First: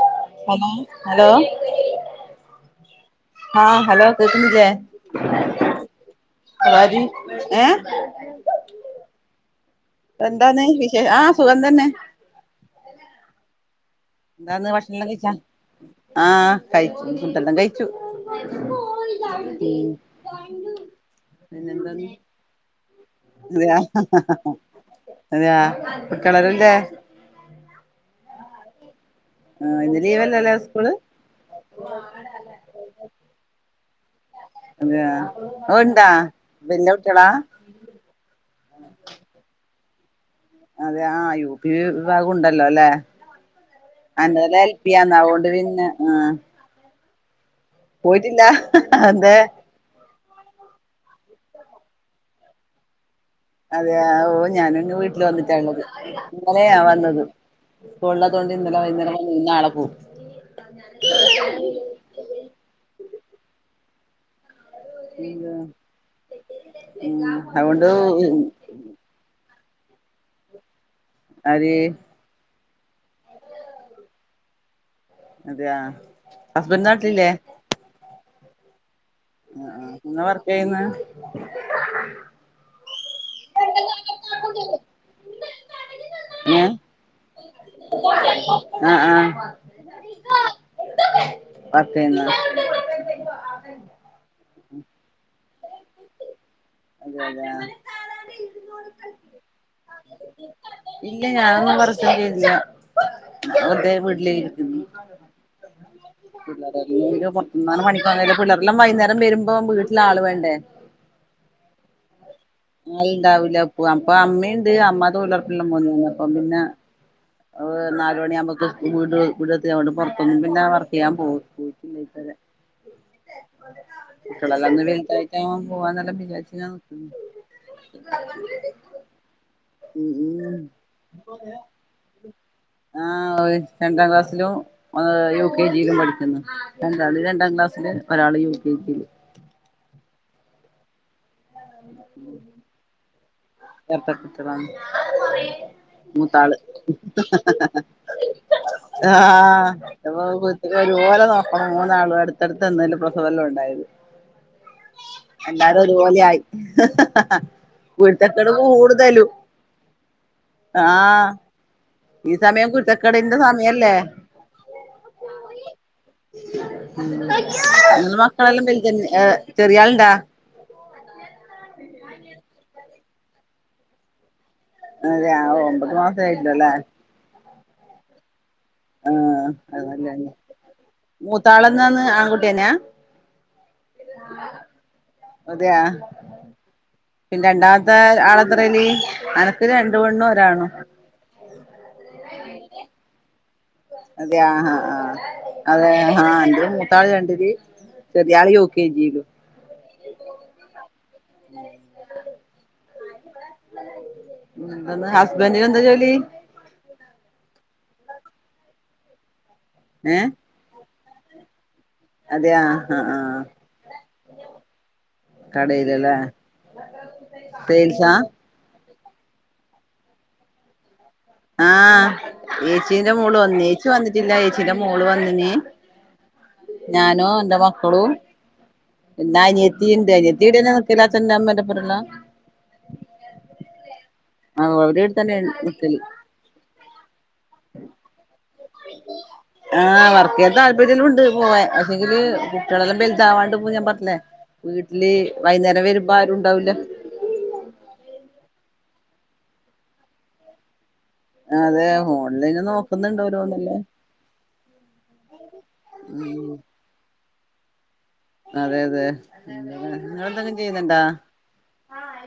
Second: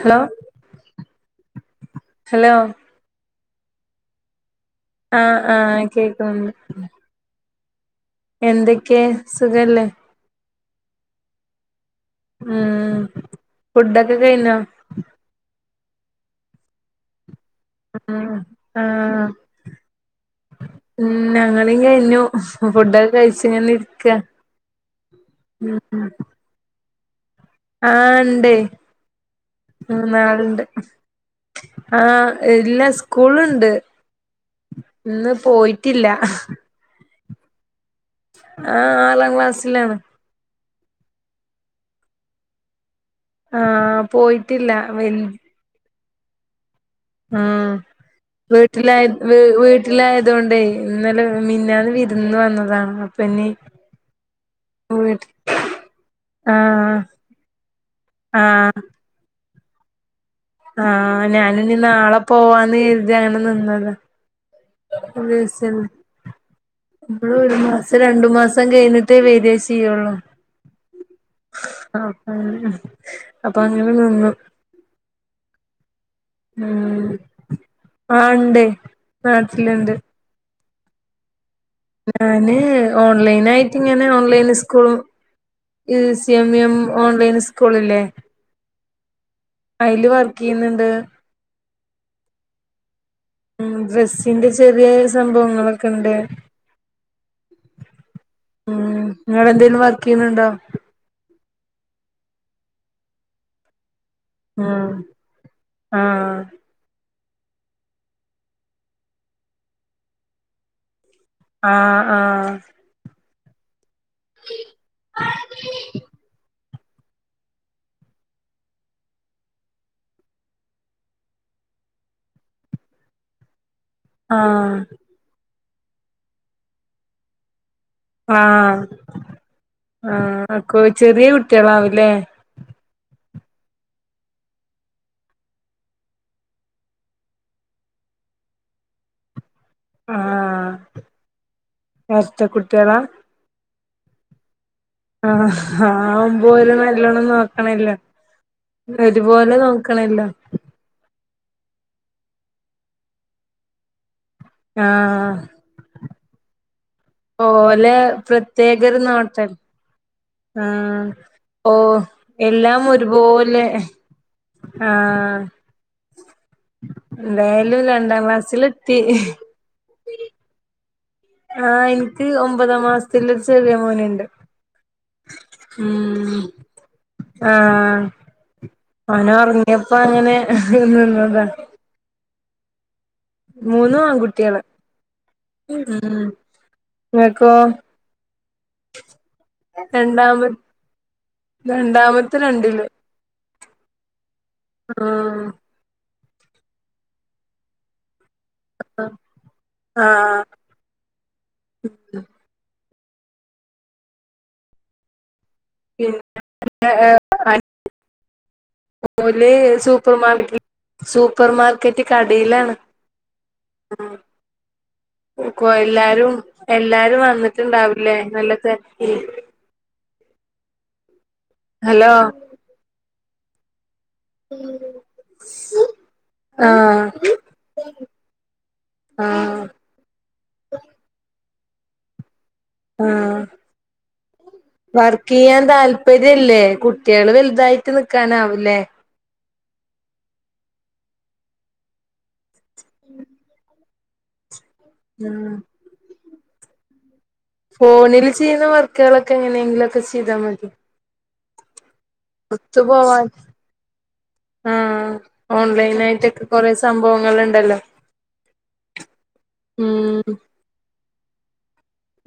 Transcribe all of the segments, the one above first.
Hello hello hello hello ആഹ് hello കേക്കുന്നില്ലേ ആഹ് ആഹ് കേക്കും സവാരി ഏഹ് എന്തൊക്കെയേ സുഖല്ലേ എന്തന്ന് വിശേഷം ആഹ് സുഖം തന്നെ മ് എന്താന്ന് ഭക്ഷണം എല്ലാം കഴിച്ച ആഹ് കഴിച്ചു എല്ലാം കഴിച്ചു ഉം മ് ഞങൾ ഇങ്ങനെഞു ഫുഡ്‌ - അതെയ അതെയ ഉം മക്കളെന്തെ ആഹ് ഉണ്ടേ ആഹ് ഇന്ന് ലീവല്ലല്ലേ മൂന്നാളുണ്ട് സ്കൂള് ആഹ് ഇല്ല സ്കൂളുണ്ട് അതെയാ ഇന്ന് പോയിട്ടില്ല ഉണ്ടാ വല്യ കുട്ടികളാ ആഹ് ആറാം ക്ലാസ്സിലാണ് അതെയാ ആഹ് യു പി വിഭാഗം ഉണ്ടല്ലോ അല്ലേ ആഹ് അന്റെ എല്ലാം പോയിട്ടില്ല എൽ പിയാന്ന് വൽ അതോണ്ട് പിന്നെ ആഹ് ആഹ് പോയിട്ടില്ല വീട്ടിലായ വീ അതെ വീട്ടിലായ അതുകൊണ്ടേ ഇന്നലെ മിന്നാന്ന് വിരുന്ന് വന്നതാണ് ഇനി അതെയാ ഓ ഞാനും ഇങ്ങ് വീട്ടില് വീട്ടി വന്നിട്ടാവുള്ളത് ഇന്നലെയാ ആഹ് വന്നത് ഇക്ക ഒള്ളത് കൊണ്ട് ഇന്നലെ ആഹ് വൈകുന്നേരം വന്ന് നാളെ പോവും ആഹ് ഞാൻ ഇനി നാളെ പോവാന്ന് കരുതി അങ്ങനെ നിന്നതാ [unintelligible] നമ്മള് ഉം ഒരു അതുകൊണ്ട് മാസം രണ്ടു മാസം കഴിഞ്ഞിട്ടേ വിദേശ ചേയ്യൊള്ളു ആര് ആഹ് അപ്പൊ അങ്ങനെ നിന്നു അതെയാ ഹസ്ബൻഡ് മ് നാട്ടിലില്ലേ ആഹ് ഉണ്ട് നാട്ടിലുണ്ട് ഏന്ന് ഞാന് ഓൺലൈനയിട്ട് ഇങ്ങനെ ഓൺലൈന് സ്കൂ ഇ സി എം ഏ എം ഓൺലൈൻ സ്കൂളില്ലേ ആ ആ അതില് വർക്ക് ചെയ്യുന്നുണ്ട് വർക്കെയ്യുന്ന മ് ഡ്രസ്സിന്റെ ചെറിയ സംഭവങ്ങളൊക്കെ ഉണ്ട് അതെ അതെ ആ മ് നിങ്ങള് എന്തേലും വർക്ക് ചെയ്യുന്നുണ്ടോ ഞാൻ വർക്ക്‌ ചെയ്യുന്നില്ല വെറുതെ വീട്ടിൽ വീട്ടിലെ ഇരിക്കുന്നു ഉം ആഹ് പിള്ളേർടെ കാര്യം മൊത്തം ആള് പണിക്ക്‌ പോയാല് പിള്ളേർല്ലാം വൈകുന്നേരം വരുമ്പോ വീട്ടില് ആള് വേണ്ടേ ആഹ് ആഹ് ഞാൻ ഇണ്ടാവൂില്ല പൂവാൻ അപ്പൊ അമ്മയുണ്ട് അമ്മ തൊഴിലുറപ്പിനു എല്ലാം പോന്നുണ്ട് അപ്പ പിന്നെ നാല് മണിയാവുമ്പോക്ക് വീട് വീടെത്തിയോണ്ട് പുറത്തോന്നും പിന്നെ വർക്ക് ചെയ്യാൻ പോുയിട്ടില്ല ഇതുവരെ കുട്ടിയോളെല്ലാം ആഹ് ഒന്ന് വലുതായിട്ട് ആവാം പോവാന്ന് എല്ലാം വിചാരിച്ച് ഞാൻ നിക്കുന്നുണ്ട് ആഹ് ഉം ആഹ് ഉം അക്കോ ചെറ്യേ കുട്ടികളാവു ലേ ആഹ് രണ്ടാം ക്ലാസ്സിലും ഇഹ് യു കെ ജിയിലും പഠിക്കുന്ന് രണ്ടാള് രണ്ടാം ക്ലാസ്സില് ഒരാള് യു കെ ജി യില് ആഹ് എരട്ട കുട്ടികളാ എരട്ട കുട്ടികളാണ്. ആഹ് മൂത്താള് ആവുമ്പോല് നല്ലോണം നോക്കണല്ലോ. ഒരുപോലെ ആഹ് നോക്കണല്ലോ [unintelligible] ഒരുപോലെ നോ ക്കണം മൂന്നാളും അടുത്തടുത്ത് ത ന്നേല്ലോ പ്രസവൊല്ലാം ഉണ്ടായത്. ആഹ് എല്ലാരും ഒരുപോലെയായി. ഓലെ പ്രത്യേക ഒരു കൂടുതലും നോട്ടൽ ആഹ് ഓ ഈ സമയം എല്ലാം കുരുത്തക്കേടിന്റെ ഒരുപോലെ സമയല്ലേ ആഹ് എന്തായാലും [inaudible] രണ്ടാം മക്കളെല്ലാം വലുതൻ ക്ലാസ്സിലെത്തി ചെറിയാള്ണ്ടാ ആഹ് ഇൻക്ക് ഒമ്പതാം മാസത്തിലൊരു ചെറിയ മോന്ണ്ട്. അതെയാ ഒമ്പത് മാസേ ആയിട്ട്ള്ളൂ അല്ലേ ആഹ് അത് ഓനൊറങ്ങിയപ്പോ നല്ലതന്നെ അങ്ങനെ നിന്നതാ. എനാ മൂന്നും ആൺകുട്ട്യേള് അതെയാ ഉം. പിന്നെ നിങ്ങക്കോ രണ്ടാമത്തെ ആളത്രേനി അനക്ക് രണ്ട് പെണ്ണും രണ്ടാമ ഒരാണും രണ്ടാമത്തെ രണ്ടില് അതെ ആഹ് ആഹ് ആഹ് അതെ ആഹ് മുത്താള് രണ്ടില് ചെറിയ ആള് യു കെ ജി ലും ആഹ് [unintelligible] ജോലി പിന്ന [unintelligible] പോല സൂപ്പർ ഏഹ് മാർക്കറ്റ് സൂപ്പർ മാ ർക്കറ്റ് അതെയാ കടയിലാണ് ആഹ് ആഹ് ഇപ്പോ കടയിലല്ലേ എല്ലാരും എല്ലാരും സെയിൽസാ വന്നിട്ടുണ്ടാവില്ലേ നല്ലത് ഉം ആഹ് ചേച്ചിന്റെ മോള് വന്ന ചേച്ചി വന്നിട്ടില്ല ചേച്ചീന്റെ മോള് വന്നനി ആഹ് ഞാനോ എന്റെ മക്കളും പിന്നാ ആഹ് അനിയത്തിണ്ട് അനിയത്തി എത്തിടെ നിക്ക്ല്ലാത്തന്ന അച്ചെന്റേം അമ്മേയുടെപ്പല്ലോ ആഹ് അവര് ഇവിടെ വർക്ക് തന്നെ ചെയ്യാൻ നിക്കല് താല്പര്യല്ലേ കുട്ടികള് വലുതായിട്ട് നിക്കാനാവില്ലേ ആഹ് വർക്ക് ചെയ്യാൻ താല്പര്യംല്ലാം ഉണ്ട് പോവാൻ എങ്കിൽ കുട്ടികളെല്ലാം വലുത ആവാണ്ട് പോക ഞാൻ പറഞ്ഞില്ലേ വീട്ടില് ഉം വൈകുന്നേരം വരുമ്പോ ആരുണ്ടാവൂല ഫോണിൽ ചെയ്യുന്ന വർക്കുകളൊക്കെ എങ്ങനെയെങ്കിലുംക്കെ ചെയ്താ മതി അതെ ഫോണിൽ ഒത്തു പോവാൻ നോക്കുന്നുണ്ടോരോന്നല്ലേ ആഹ് ഓൺലൈന ആയിട്ടൊക്കെ ഉം കൊറേ സംഭവങ്ങൾണ്ടല്ലോ അതെ അതെ നിങ്ങെന്തെങ്കും ചെയ്യുന്നുണ്ടാ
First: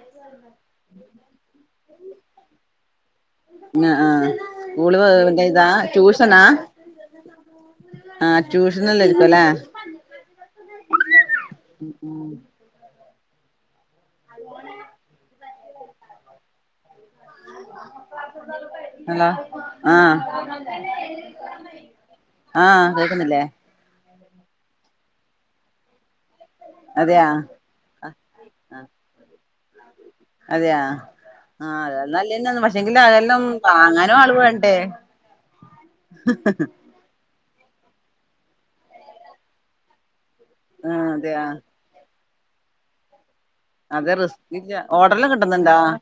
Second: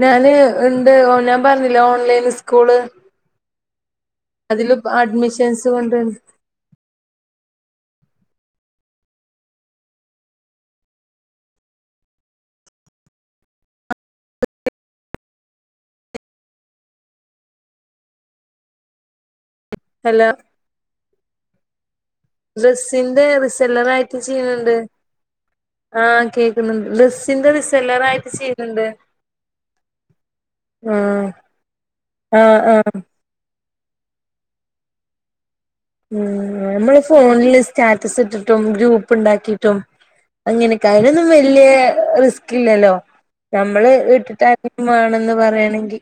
ഞാന് ഇണ്ട് ഞാൻ പറഞ്ഞില്ല ഓൺലൈന് സ്കൂള് ആഹ് ആഹ് അതില് സ്കൂള്ന്റെ ഇതാ അഡ്മിഷൻസ് കൊണ്ട് ട്യൂഷനാ ആഹ് ട്യൂഷനല്ലരിക്കുലേ ഹലോ ആഹ് അല്ല ആഹ് ഡ്രെസ്സിന്റെ കേക്കുന്നില്ലേ റിസെല്ലറയിട്ട് ചെയ്യണ് ണ്ട് ആഹ് കേ ക്ക്ന്ന് അതെയാ ഡ്രെസ്സിന്റെ റിസല്ലറായിട്ട് ചെയ്യണ് ണ്ട് അതെയാ ആഹ് ആഹ് [unintelligible] ആഹ് പക്ഷേങ്കില് അതെല്ലാം വാങ്ങാനും ആള് വേണ്ടേ ഉ നമ്മള് ഫോണില് സ്റ്റാറ്റസ് ഇട്ടിട്ടും ഗ്രൂപ്പ് ഉണ്ടാക്കിട്ടും അങ്ങനൊക്ക ആഹ് അയലൊന്നും അതെയാ വലിയ റിസ്ക് ഇല്ലല്ലോ നമ്മള് അതെ റിസ്കില്ല വീട്ടിട്ടും ഓർഡർല്ലാം വേണെന്ന് കിട്ടുന്നുണ്ടാ പറയണെങ്കിൽ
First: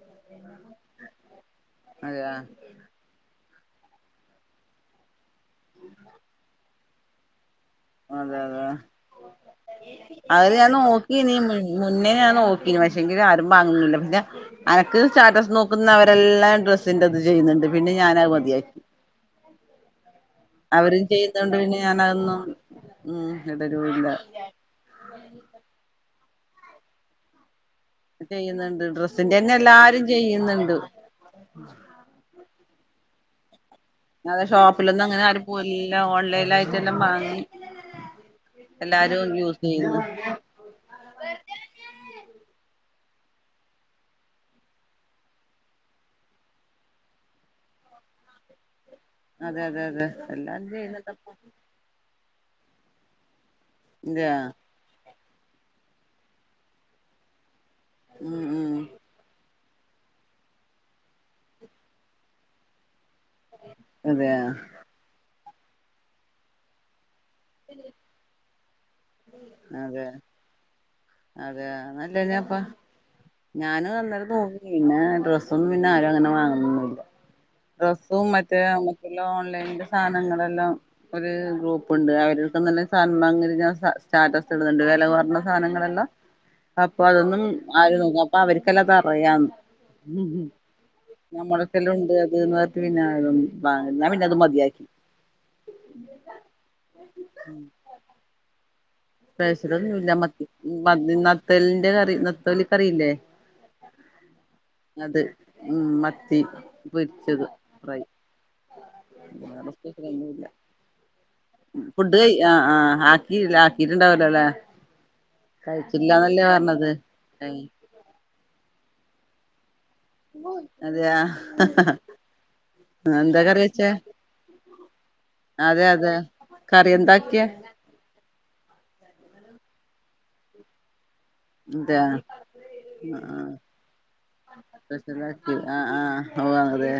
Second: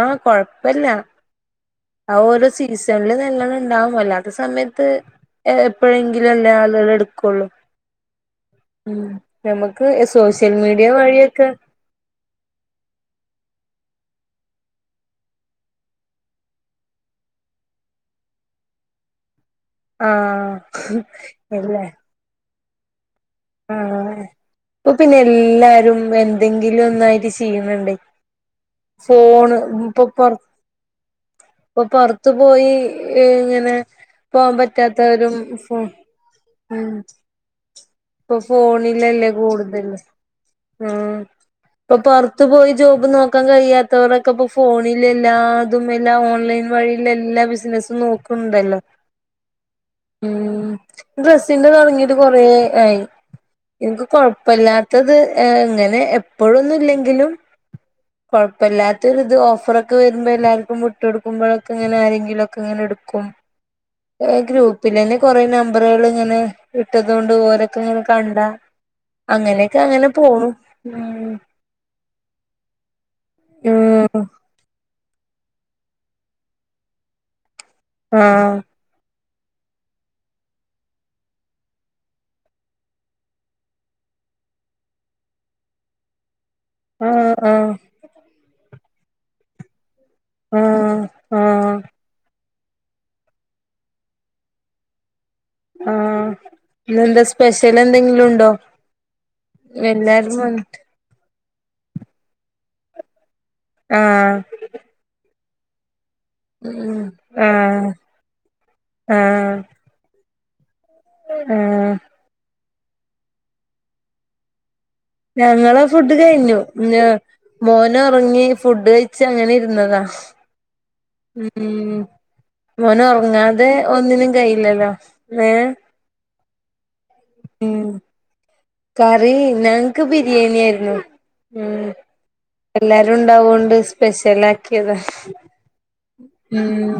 ആഹ കൊഴപ്പില്ല ആ അതെ ഓരോ സീസണില് നല്ലണം ഉണ്ടാവല്ലാത്ത സമയത്ത് എപ്പോഴെങ്കിലും അല്ലേ ആളുകൾ എടുക്കുള്ളൂ അതെ അതെ ഉം നമുക്ക് സോഷ്യൽ അവര് ഞാൻ മീഡിയ നോക്കി നീ വഴിയൊക്കെ മുന്നേ ഞ നോക്കിന് പക്ഷെ ആരും വാങ്ങുന്നില്ല പിന്നെ എനക്ക് സ്റ്റാറ്റസ് നോക്കുന്നവരെല്ലാം ഡ്രസ്സിന്റെ ഇത് ചെയ്യുന്നുണ്ട് പിന്നെ ഞാൻ മതിയാക്കി [unintelligible] ആഹ് അവെരും ചെയ്യുന്നൊണ്ട് പിന്നെ അല്ലേ ഞാനതൊന്നും. ഉം ഇടലുല്ല ആഹ് ഇപ്പൊ പിന്നെ എല്ലാരും എന്തെങ്കിലും ഒന്നായിട്ട് ചെയ്യുന്നുണ്ട്. ചെയ്യുന്നൊണ്ട്. ഡ്രസ്സിന്റെ തന്നെ എല്ലാരും ചെയ്യുന്നൊണ്ട്. അപ്പൊ പൊറത്തു പോയി എ ഇങ്ങനെ. അതെ പോവാൻ ഷോപ്പിലൊന്നും പറ്റാത്തവരും അങ്ങനെയാരു ഫോ പോല്ല. ഓൺലൈനായിട്ടെല്ലാം വാങ്ങി. ഇപ്പ ഫോണിലല്ലേ എല്ലാരും യൂസ് കൂടുതല്. ചെയ്യുന്നു ഉം ഇപ്പ പൊറത്തു പോയി ജോബ് നോക്കാൻ കഴിയാത്തവരൊക്കെ ഇപ്പോ ഫോണിൽ എല്ലാതും എല്ലാ ഓൺലൈൻ വഴിയിലെല്ലാ ബിസന സ്സും നോക്കുണ്ടല്ലോ. അതെ അതെ അതെ എല്ലാം ചെയ്യുന്നെണ്ടപ്പോ. ഏയ് എനക്ക് കൊഴപ്പല്ലാത്തത് ഏ ഇങ്ങെനെ എപ്പോഴൊന്നില്ലെങ്കിലും ഉം ഉം കൊഴപ്പമില്ലാത്തോരിത് ഓഫറ ഓഫർൊക്കെ ക്കെ വരുമ്പോ എല്ലാവർക്കു വിട്ടുക്കൊടുക്കുമ്പോക്കെ ഇങ്ങെനെയാരെങ്കിലുമൊക്കെങ്ങിനെ എടു ക്കും. അതെ ഗ്രൂപ്പിലന്നെ കൊറെ നമ്പറുകളിങ്ങനെ ഇട്ടത് കൊണ്ട ങ്ങനെ കണ്ടയങ്ങനെക്കെ അങ്ങനെ പോണു. ഉം അതെയാ നല്ലനപ്പാ ഞാന് ഉം അന്നേരം നോക്കി ന്നെ ഡ്രസ്സ് പിന്നെന്നെ ആരും അങ്ങനെ വാങ്ങെണൊന്നുമില്ല. ആഹ് ഓൺലൈന്റെ സാധനങ്ങളെല്ലായൊരു ഗ്രൂപ്പൊണ്ട്. അയരൊപ്പത്തന്നെ സാൻമാഗ്രിഞ്ഞാ. സ്റ്റാറ്റസ് ഇടുന്നൊണ്ട്. വെല കൊറഞ്ഞ സാധനങ്ങളെല്ലാം അപ്പൊ ആഹ് അതൊന്നും ആഹ് ആര് നോക്കും. അപ്പൊ അവർക്കെല്ലാതറിയാന്ന്. ഉം ഉം ആഹ് ആഹ് നമ്മളക്കെല്ലാണ്ട് അത് നേർ പിന്നെതും പിന്നെ അത് മതിയാക്കി. ആഹ് ഇന്നെന്താ സ്പെഷ്യൽ എന്തെങ്കിലും ഉണ്ടോ? സ്പെഷ്യലൊന്നുല്ല എല്ലാരും നമ്മെക്ക്‌. വന്ന് മ നെത്തോലിന്റെ കറി, നെത്തോലിക്കറിയില്ലേ. ആഹ് ഉം മ ത്തി ഉം പൊരിച്ചത് ആഹ് ഫ്രൈ ആഹ് നാളേത്തേക്കിനൊന്നുല്ല. ആഹ് ഫുഡ് ഏ ആഹ് ആഹ് ആക്കില്ല. ആക്കിട്ടുണ്ടാവില്ലാല്ലേ. ഞങ്ങളേ ഫുഡ് കഴിഞ്ഞു. ന്നെ മോന് ഉറങ്ങി. ഫുഡ് കഴിച്ചങ്ങെനെയിരുന്നതാ. അതെയാ മോനൊറങ്ങാതെ ഒന്നിനും കഴില്ലല്ലോ. വെ കറിയൊണ്ടാക്കിയ? കറി ഞങ്ങ്ക്ക് ബിരിയാണിയായിരുന്നു. ഇതെ എല്ലാരും ഉണ്ടാവോണ്ട് സ്പെഷ്യലാക്കിയത് സ്പെഷ്യലാക്കി ആഹ് ആഹ് ഓഹ് ഉം. അതെ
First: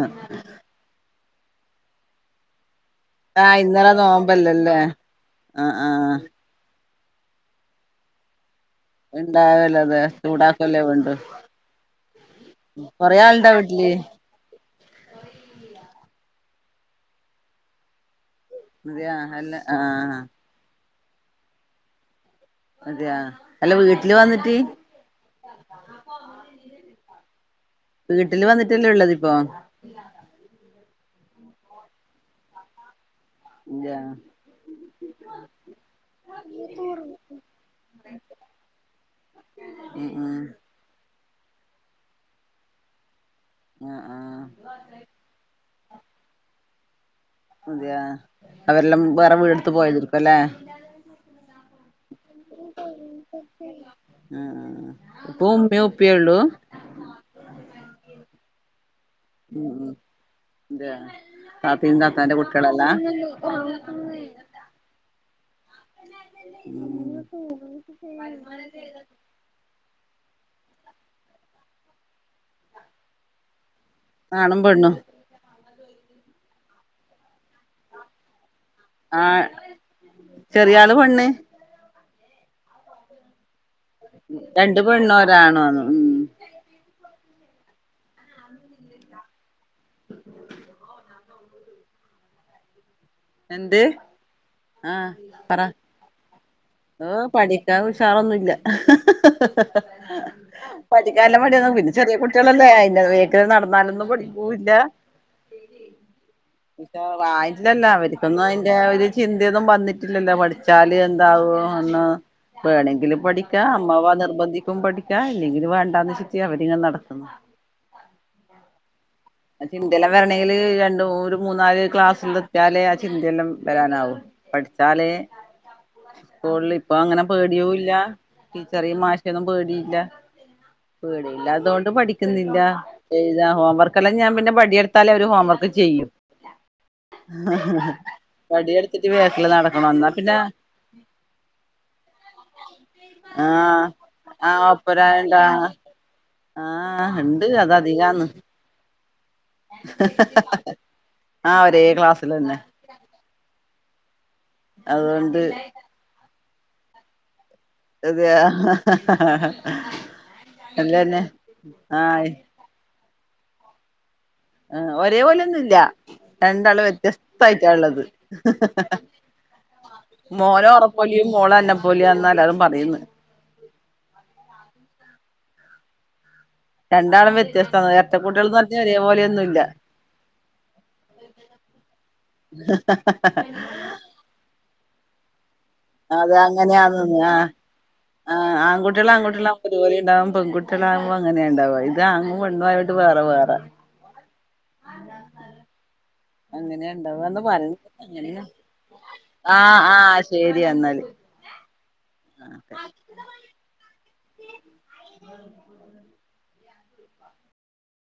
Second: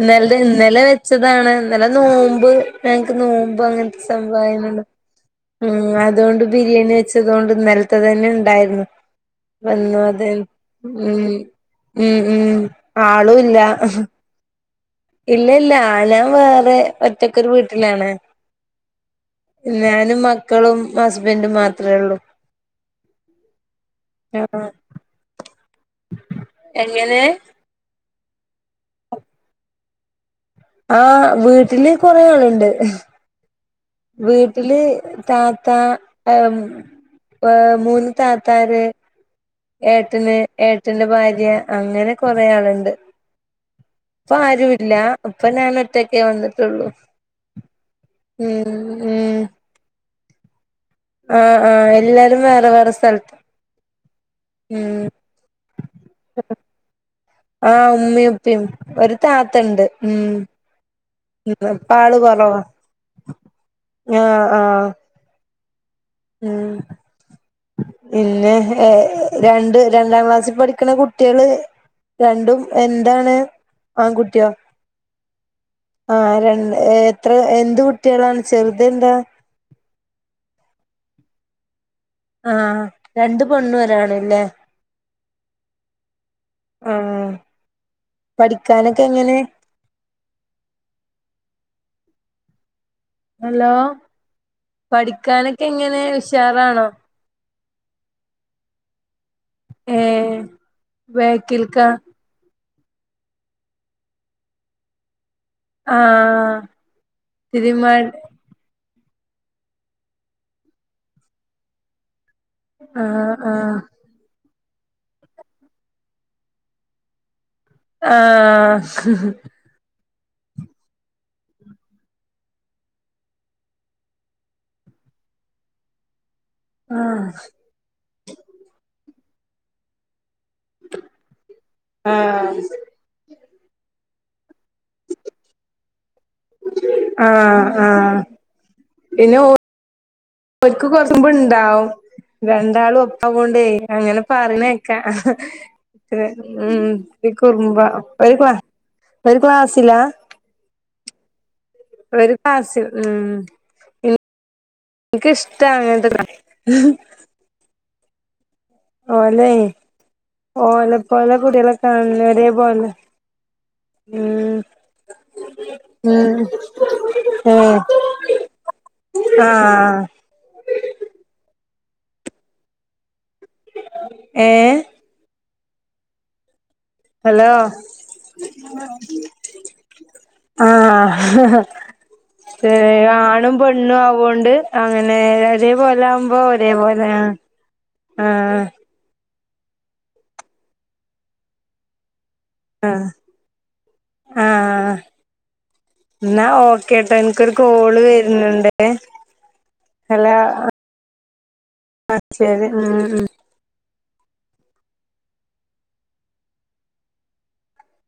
ഇന്നല് ഇന്നലെ വെച്ചതാണ് ഇന്നലെ നോമ്പ്. ഞങ്ങക്ക് ആഹ് നോമ്പ് ഇന്നലെ അങ്ങനത്തെ നോമ്പല്ലല്ലേ സംഭായങ്ങള്. ആഹ് ഉം ആഹ് അതുകൊണ്ട് ബിരിയാണി വെച്ചത്തൊണ്ട് ഇന്നെലത്തെത്തന്നെ ഉണ്ടായിരുന്നു. ഇണ്ടാവല്ലോ വന്നു അതെ ചൂടാക്കല്ലേ വേണ്ടു നിൾ ഉം ഉം കൊറേ ആളുണ്ടോ ആളുല്ല. വീട്ടില് ഇല്ല ഇല്ല ആല വേ റെ ഒറ്റക്കൊരു വീട്ടിലാണ്. അതെ ആ ഹല്ല ആഹ് ക്കളും ഹസ്ബൻഡും മാത്രോള്ളൂ. അതെയാ അല്ല വീട്ടില് വന്നിട്ട് എങ്ങനെ വീട്ടില് വന്നിട്ടല്ലേ ഒള്ളതിപ്പോ? ആഹ് വീട്ടില് കൊറെ ആളുണ്ട്. അതെയാ വീട്ടില് താത്ത ആം ഏഹ് മൂന്ന് താത്താര് ഉം ഏട്ടന് ഉം ഏട്ടന്റെ ഭാര്യ അങ്ങനെ കൊറെ ആള്ണ്ട് ആഹ് ഇപ്പ ആഹ് ആരുല്ലാ ഇപ്പം ഞാൻ ഒറ്റക്കേ വന്നിട്ടോള്ളൂ അതെയാ അവരെല്ലാം ഉം വേറെ വീടെടുത്ത് പോയതാരിക്കും അല്ലേ ആഹ് ആഹ് എല്ലാരും വേറെ വേറെ സ്ഥലത്ത് ആഹ് ആഹ് ഉം ഇപ്പൊ ഉമ്മയും ഉപ്പയേ ഉള്ളൂ ആഹ് ഉമ്മീം ഉപ്പേം ഒരു താത്തണ്ട് ഉം അതെയാ ഉം ഇപ്പം താത്തയും ആള് താത്താന്റെ കൊറവാ കുട്ടികളല്ല ആഹ് ആഹ് ഉം ഇല്ലാഹ് രണ്ട് രണ്ടാം ക്ലാസി പഠിക്കണ കുട്ടികള് രണ്ടും എന്താണ് ആങ്കുട്ടിയോ ആണും പെണ്ണും ആഹ് രണ്ട് എത്ര എന്ത് കുട്ടികളാണ് ചെറുത് എന്താ ആഹ് ചെറിയാള് പെണ്ണ് ആഹ് രണ്ട് പെണ്ണും ഒര് ആണുല്ലേ രണ്ട് പെണ്ണും ഒരാണുവാന്ന് ഉം ആഹ് പഠിക്കാനൊക്കെ എങ്ങനെ ഹലോ എന്ത് ആഹ് പറ പഠിക്കാനൊക്കെ എങ്ങനെ ഉഷാറാണോ ഓ പഠി ക്കാൻ ഉഷാറൊന്നു ഇല്ല ഏ പഠിക്കാൻ ഉള്ള മടിയ ബേക്കിൽക്കാ പിന്നെ ചെറിയ കുട്ടികളല്ലേ ബാക്കില് നടന്നാലൊന്നും പഠിക്കുല്ല ആ ഇ വായിച്ച്ണ് അല്ല തിരുമാ അവര് അതിന്റെ ഒരു ചിന്തയൊന്നും വന്നിട്ടില്ലല്ലോ പഠിച്ചാല് എന്താവും എന്ന് ആ വേണമെങ്കിലും ആ പഠിക്കാ അമ്മാവ നിർബന്ധി പഠിക്കാ ഇല്ലെങ്കിൽ വേണ്ടാന്ന് വെച്ച് അവരിങ്ങനെ നടക്കും ആഹ് ചിന്തെലാം വരണമെങ്കില് രണ്ടു ഒരു മൂന്നാല് ക്ലാസ് എത്തിലേ ആ ചിന്തെല്ലാം വരാനാവും പഠിച്ചാ ലേ സ്കൂളിൽ ഇപ്പ ആ അങ്ങനെ പേടിയും ഇല്ല ടീച്ചറയും മാഷയൊന്നും പേടിയില്ല പേടയില്ലാതൊണ്ട് പഠിക്കുന്നില്ല ഹോംവർക്ക്ല്ലാം ഞാൻ പിന്നെ പ എഴുതി എടുത്താല് അവര് ഹോം വർക്ക് ചെയും ആ ആ ആ വടി എടുത്തിട്ട് ബേക്കില് നടക്കണം എന്ന ഒൽക്ക് കൊറച്ച് കുറുമ്പ് ഇണ്ടാവും രണ്ടാളും ഒപ്പാ കെണ്ടേ ആഹ് അങ്ങനെ ആഹ് പറഞ്ഞക്കാ ഒപ്പരായണ്ടാ ഉം ആഹ് ഈ ഇണ്ട് അത് കുറുമ്പ അധികാന്ന് ഒരു [unintelligible] ഒരു ക്ലാസിലാ ആഹ് ഒരേ ഒരു ക്ലാസ്സിലന്നെ ക്ലാസ്സ്‌ ഉം ഇൻ ൻക്ക് അതുകൊണ്ട് ഇഷ്ടാണ് അങ്ങന [unintelligible] അതയോ. എന്താ ഓലെ പിന്നെ പോലെ കുട്ടികളെ കാണണ ആയി. ഒരേ പോലെ ഉം ആ ഒരേ പോലെയോന്നും ഇല്ല. ഉം രണ്ടാളു വ്യത്യസ്തായിട്ടാ ഏഹ് ഇള്ളത്. ആഹ് മോനോറപ്പോലെയും മോള് എന്നപ്പോലയാന്ന് എല്ലാരും പറയുന്ന്. ഏഹ് രണ്ടാളും ഹലോ വ്യത്യസ്ത ഇരട്ട കുട്ട്യൾ എന്ന് പറഞ്ഞാൽ ഒരേ പോലെയൊന്നും ഇല്ല. ആഹ് ആണും പെണ്ണും ആവോണ്ട് അ അങ്ങനെ ഒരേപോലെ അത് ആവുമ്പോ അങ്ങനെയാന്ന് ഒരേപോലെ ആഹ് ആഹ് ആൺകുട്ടികൾ ആൺകുട്ടികൾ അതുപോലെ ഉണ്ടാവും പെൺകുട്ടികളാവുമ്പോ അങ്ങനെ ഉണ്ടാവാ ഇതാണ്ണും പെണ്ണും ആയോണ്ട് ആഹ് വേറെ വേറെ. ആഹ് [unintelligible] എന്നാ അങ്ങനെയാ ഓക്കേ ട്ടോ ഇണ്ടാവാന്ന് എനിക്കൊരു പറയണ് കോള് അങ്ങനെയാ വരുന്നുണ്ടെ. ആഹ് ആഹ് ശരി എന്നാല്. ആഹ് ശെരി ഉം.